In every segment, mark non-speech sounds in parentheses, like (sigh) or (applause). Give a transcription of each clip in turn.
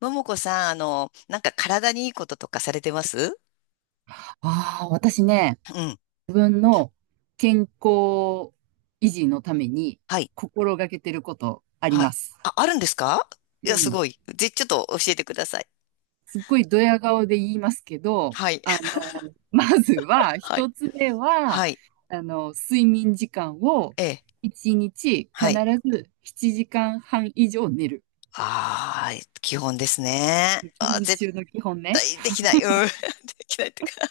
ももこさん、体にいいこととかされてます？ああ、私ね、うん。自分の健康維持のためにはい。心がけてることありはまい。す。あ、あるんですか？いうや、すん。ごい。ちょっと教えてください。すっごいドヤ顔で言いますけど、はい。(laughs) まずは、はい。一つ目は、はい。睡眠時間をええ。一日は必い。ず7時間半以上寝る。ああ、基本ですね。基あー、本絶中の基本ね。対できない。うん。(laughs) できないっていうか。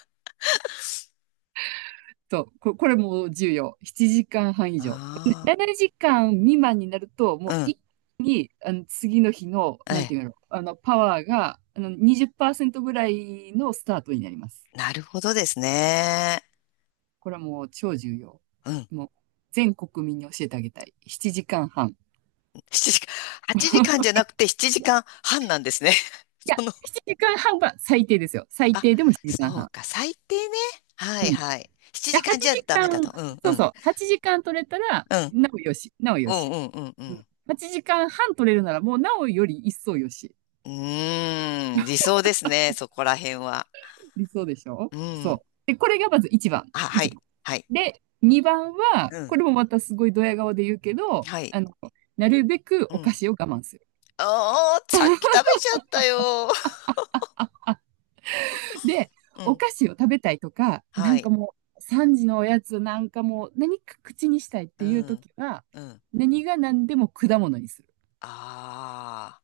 そう、これも重要。7時間半以上。あ7時間未満になると、もうあ、うん。一気に、次の日の、えなんてえ。いうの、パワーが、20%ぐらいのスタートになります。なるほどですね。これはもう超重要。うん。もう、全国民に教えてあげたい。7時間半。い7時間、8時間じゃなくて7時間半なんですね。(laughs) そや、の、7時間半は最低ですよ。最あ、低でも7時そ間う半。か、最低ね。はいはい。7いや、時間じ8ゃダ時メ間、だと。うんうそうん。そう、8時間取れたら、うん。なおよし、なおようんし。うんうんううん、ん。8時間半取れるなら、もうなおより一層よし。うーん、理想ですね、そこら辺は。理想でしょ？うそう。ん。で、これがまず1番。あ、は一番。い。はい。で、2番は、うこん。れもまたすごいドヤ顔で言うけど、はい。なるべくうお菓ん。子を我慢する。ああ、さっき食べちゃったよ。(laughs) で、うおん。菓子を食べたいとか、なはんかい。もう、3時のおやつなんかもう、何か口にしたいっうていうん。時は、うん。何が何でも果物にする。あ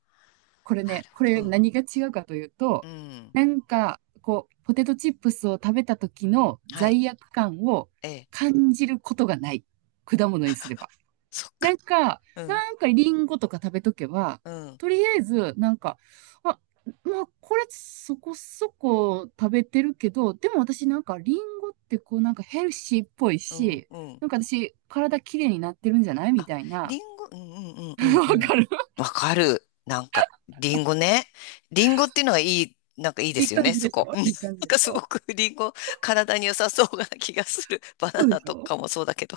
これあ、なね、るこほれど。うん。何が違うかといううと、ん。なんか、こう、ポテトチップスを食べた時のはい。罪悪感をええ。感じることがない。果物にすれば。そっなか。んか、うん。なんかリンゴとか食べとけば、うん。とりあえず、なんか、あ、まあ、これそこそこ食べてるけど、でも私なんかリンゴってこうなんかヘルシーっぽいうん。し、うん。なんか私体きれいになってるんじゃないみあ、たいリな。ンゴ、うんうん (laughs) うんわうんうん。かる。わかる。なんか、リンゴね。リンゴっていうのはいい、なんかいいでいいすよ感ね、じそでしこ。(laughs) ょ？うんないい感じんでかしすょ？ごくリンゴ、体に良さそうな気がする。(laughs) バそナうでナしとょ？かもそうだけど。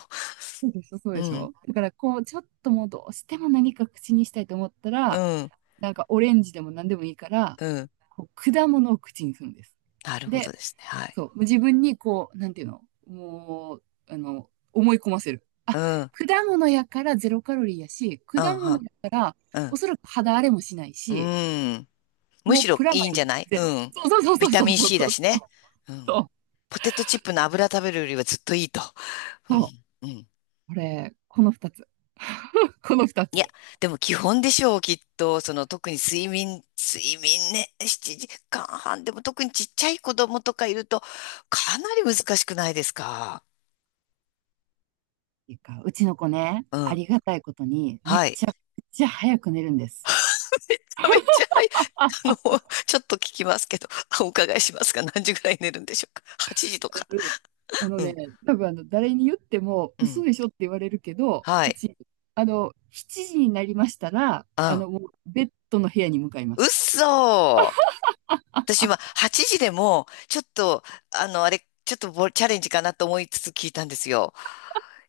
そうでしょ？そううでしん、ょ？だからこう、ちょっともうどうしても何か口にしたいと思ったうら、ん、なんかオレンジでも何でもいいから、うん。こう果物を口にするんです。なるほどで、ですね。はい。そう、自分にこう、なんていうの、もう、思い込ませる。あ、うん、うん、果物やからゼロカロリーやし、果物は、やからうおん、そらく肌荒れもしないうし、ん。むもしうろプラいマいイんじゃない？ゼロ。うん。そうそうそビうタそうそうミン そう C そだうしね。うそん。う。ポテトチップの油食べるよりはずっといいと。そう。うん、うん。これ、この二つ。この二いつ。や、っでも基本でしょう、きっと。その特に睡眠、睡眠ね、7時間半。でも特にちっちゃい子供とかいると、かなり難しくないですか？ていうか、うちの子ね、うあん。りがたいことに、めっはい。ちゃくちゃ早く寝るんです。(laughs) めっちゃ、はい。あの、ちょっと聞きますけど、あお伺いしますが、何時ぐらい寝るんでしょうか？ 8 時とか。あのうね、ん。多分誰に言ってもう嘘ん。でしょって言われるけど、はうい。ち、7時になりましたら、うん。もうベッドの部屋に向かいまうっす。そー。私今、8時でも、ちょっと、あの、あれ、ちょっとボチャレンジかなと思いつつ聞いたんですよ。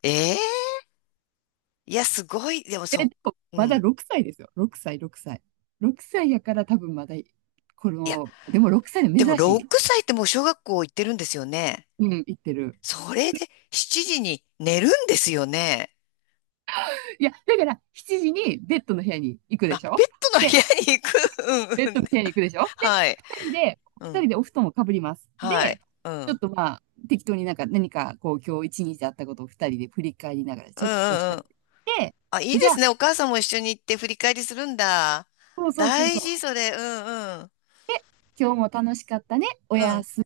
ええ、いや、すごい。でもえ、そでも、う、うまだん。6歳ですよ。6歳、6歳。6歳やから多分まだ、こいや、の、でも6歳ででも珍しい。6歳ってもう小学校行ってるんですよね。うん、行ってる。それで7時に寝るんですよね。いや、だから7時にベッドの部屋に行くであ、しペょ？ットの部で、屋に行く。ベ (laughs) うッんドうん。の部屋に行くでしょ？で、はい。二人で、う二ん。人でお布団をかぶります。はい。で、うん。うちょっんとまあ、適当になんか何かこう今日一日あったことを二人で振り返りながらうちょっとしんうゃべん。って、あ、いいでじゃすあ、ね。お母さんも一緒に行って振り返りするんだ。そうそうそう大そ事、う、それ。うんうん。今日も楽しかったね、おうやん。す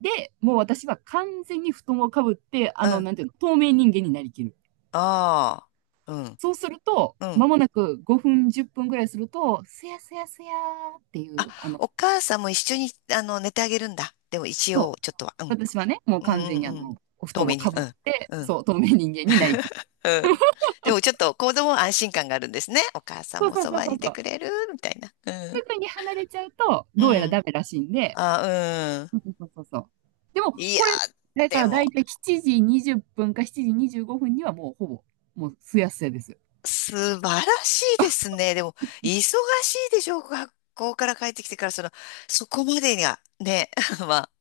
み。で、もう私は完全に布団をかぶって、うん。なんていうの、透明人間になりきる。ああ。うん。そうすると、うん。まもなく5分、10分ぐらいすると、すやすやすやーっていあ、う、お母さんも一緒に、寝てあげるんだ。でも一そ応、ちょっう、とは。うん。私はね、もうう完んう全にんうん。お布遠団目をに。かうぶっん。て、うん。そう、透明人間になりきる。うん。でもちょっと子供は安心感があるんですね。お母さんそうもそうそそうばそにういてそう。くれるみたいな。うん。すぐに離れちゃうと、うどうやらん。ダメらしいんで。あ、うん。そうそうそうそう。でも、いや、これ、だかでらも、大体7時20分か7時25分にはもうほぼ、もうすやすやですよ。素晴らしいですね。でも、忙しいでしょう。学校から帰ってきてから、その、そこまでが、ね。(laughs) まあ、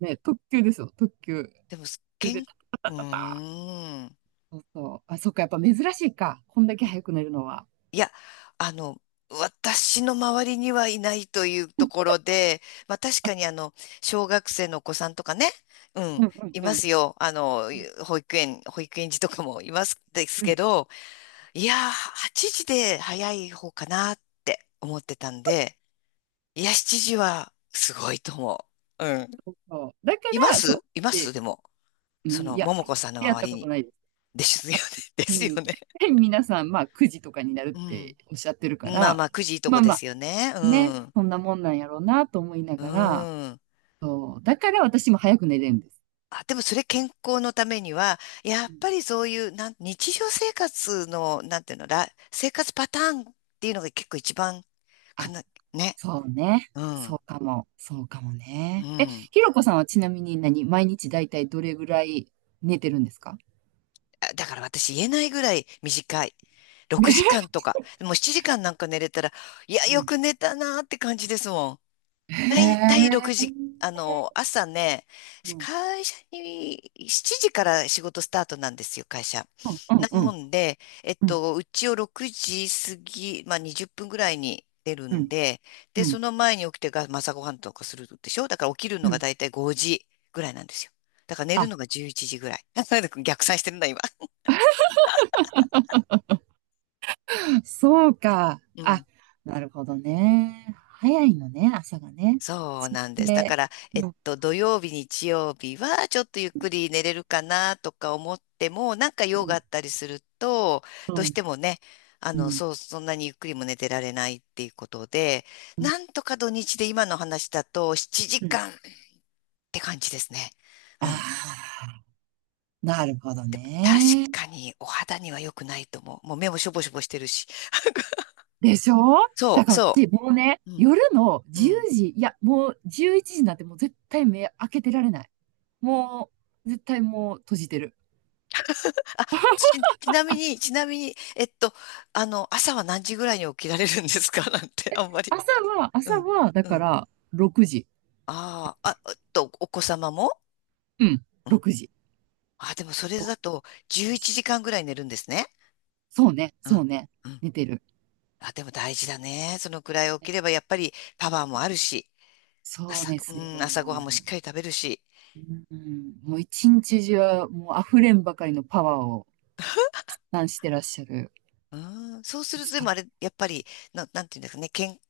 ね、特急ですよ、特急。でも、それけん、でうーん。そうそう。あ、そっか、やっぱ珍しいか。こんだけ早く寝るのは。いや、あの、私の周りにはいないというところで、まあ確かに小学生のお子さんとかね、ううん、んうんいうん。ますよ。あの、うん保育園児とかもいますですうけんど、いやー、8時で早い方かなって思ってたんで、いや、7時はすごいと思う。うん。そう。だかいまら、そすいまう、すで、でも、うそん、いの、や、ももこさんのやっ周たりことに。ないです。ですよね。あ、(laughs) でうすん。よね。で皆さん、まあ、9時とかになるっうてん。おっしゃってるかまあら、まあ、9時いいとまこあでま、すよね。うね、ん。そんなもんなんやろうなと思いなうがら、ん。そう、だから私も早く寝れるんです。あ、でもそれ健康のためには、やうっん、ぱりそういう、日常生活の、なんていうの、ら、生活パターンっていうのが結構一番かあ、な、ね。そうね。うそうん。かも。そうかもうね。え、ん。ひろこさんはちなみに何、毎日だいたいどれぐらい寝てるんですかあ、だから私言えないぐらい短い。6時ね。間とか。もう7時間なんか寝れたら、いや、うよん。く寝たなーって感じですもん。(laughs) だへいたい6時、え。朝ね、うん。会社に7時から仕事スタートなんですよ、会社。うんうんなうもんんで、うんうちを6時過ぎ、まあ20分ぐらいに出るうんんで、で、うそんの前に起きてが、まあ朝ごはんとかするでしょ？だから起きるのうがん。だいたい5時ぐらいなんですよ。だから寝あ、るのが11時ぐらい。(laughs) 逆算してるんだ、今。そうか。うあ、ん。なるほどね。早いのね、朝がね。そうそしなんです。だかて、ら、うん土曜日、日曜日はちょっとゆっくり寝れるかなとか思っても、なんかう用があんったりすると、うどうしんてもね、うんそんなにゆっくりも寝てられないっていうことで、うんなんとか土日で今の話だと7うん、時間って感じですね。あうん。あ、なるほど確ね。かにお肌には良くないと思う。もう目もしょぼしょぼしてるし。でしょ？そだう、から、そでもうね、う。うん、夜のう10ん。時、いや、もう11時なんてもう絶対目開けてられない。もう、絶対もう閉じてる。なみに、ちなみに、朝は何時ぐらいに起きられるんですか？ (laughs) なんて、あんまり。朝は、う朝ん、は、だうかん。ら、6時。ああ、あ、お子様も、うん、うん。6時。あ、でもそれだとろ11くじ、時間ぐらい寝るんですね。そうね、うそうん、ね、うん。寝てる。あ、でも大事だね。そのくらい起きればやっぱりパワーもあるし、そう朝、でうすよ。ん、朝ごはんもしっかうり食べるし。ん、もう一日中、もう溢れんばかりのパワーを、なんしてらっしゃる。うん、そうすると、でもあれ、やっぱり、んていうんですかね、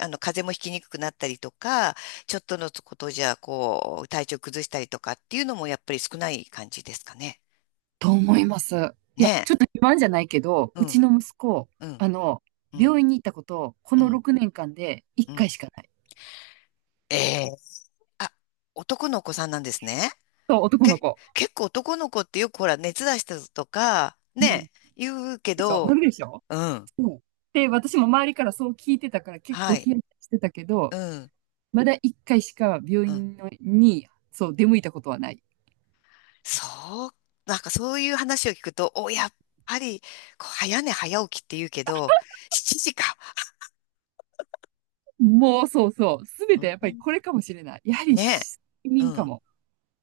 風邪もひきにくくなったりとか、ちょっとのことじゃ、こう、体調崩したりとかっていうのもやっぱり少ない感じですかね。と思います。いねや、ちょっとえ。自慢じゃないけど、ううちん、の息子、うん、あの、うん、病院に行ったこと、こうのん、6年間で1う回ん。しかない。ええ。あ、男の子さんなんですね。そう、男のけ、子。結構男の子ってよくほら、熱出したとか、うん。ねえ、言うけでしょ？など、るでしょ？うん、そう。で、私も周りからそう聞いてたから結は構い、ヒヤヒヤしてたけうど、ん、まだ1回しか病うん。院のに、そう、出向いたことはない。そう、なんかそういう話を聞くと、お、やっぱり、こう早寝早起きって言うけど、7時か。もう、そうそう。すべうてやっぱりんこれかもしれない。やはり、ね。責う任かん。も。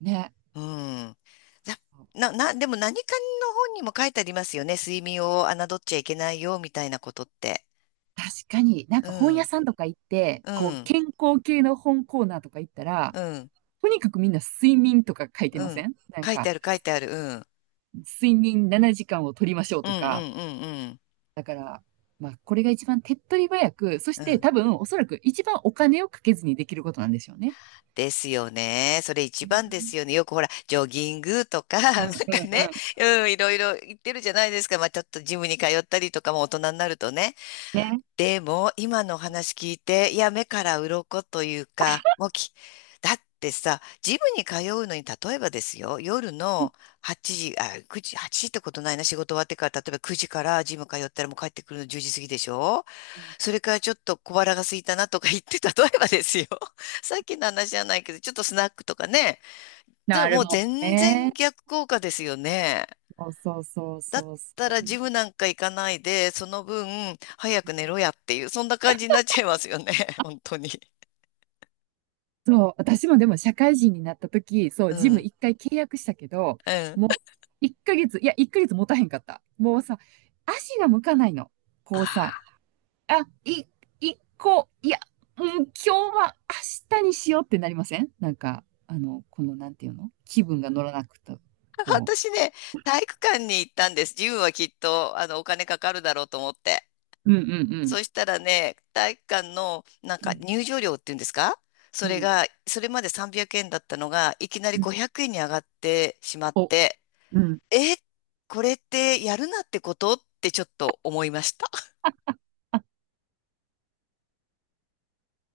ね。うん。だな、な、なでも何かの本にも書いてありますよね。睡眠を侮っちゃいけないよ、みたいなことって。確かに、なんうか本屋ん。さんとか行って、うこう、ん。健康系の本コーナーとか行ったら、うん。とにかくみんな睡眠とか書いてうません。んなん書いてか、ある、書いてある。うん。睡眠7時間を取りましょううん、とうん、か。うん、だから、まあ、これが一番手っ取り早く、そしうん。うてん。多分、おそらく一番お金をかけずにできることなんでしょうね。ですよね。それう一番でんすよね。よくほら、ジョギングとか、う (laughs) なんうんかん。ね、うん、いろいろ言ってるじゃないですか。まあ、ちょっとジムに通ったりとかも大人になるとね。ね。でも今のお話聞いて、いや目から鱗というか、もうき、だってさ、ジムに通うのに例えばですよ、夜の8時、あ、9時、8時ってことないな、仕事終わってから、例えば9時からジム通ったらもう帰ってくるの10時過ぎでしょ？それからちょっと小腹が空いたなとか言って、例えばですよ、(laughs) さっきの話じゃないけど、ちょっとスナックとかね、ずなもるうもん全然ね。逆効果ですよね。そうそうそうだっそうそたらジう。ムなんか行かないで、その分早く寝ろやっていう、そんな感じになっちゃいますよね。(laughs) 本当に。そう、私もでも社会人になった時、そう、うジムん。一回契約したけど、うん。もう1ヶ月、いや、1ヶ月持たへんかった。もうさ、足が向かないの。あこうさ、あ。あ、い、一個、いや、うん、今日は明日にしようってなりませんなんか、この、なんていうの、気分が乗らなくて、こ私ね、体育館に行ったんです。ジムはきっと、お金かかるだろうと思って。う。うんうんうん。そしたらね、体育館の、なんうかん入場料っていうんですか？うそれんが、それまで300円だったのが、いきなりうん。500円に上がってしまっお、て、うん。え、これってやるなってことってちょっと思いました。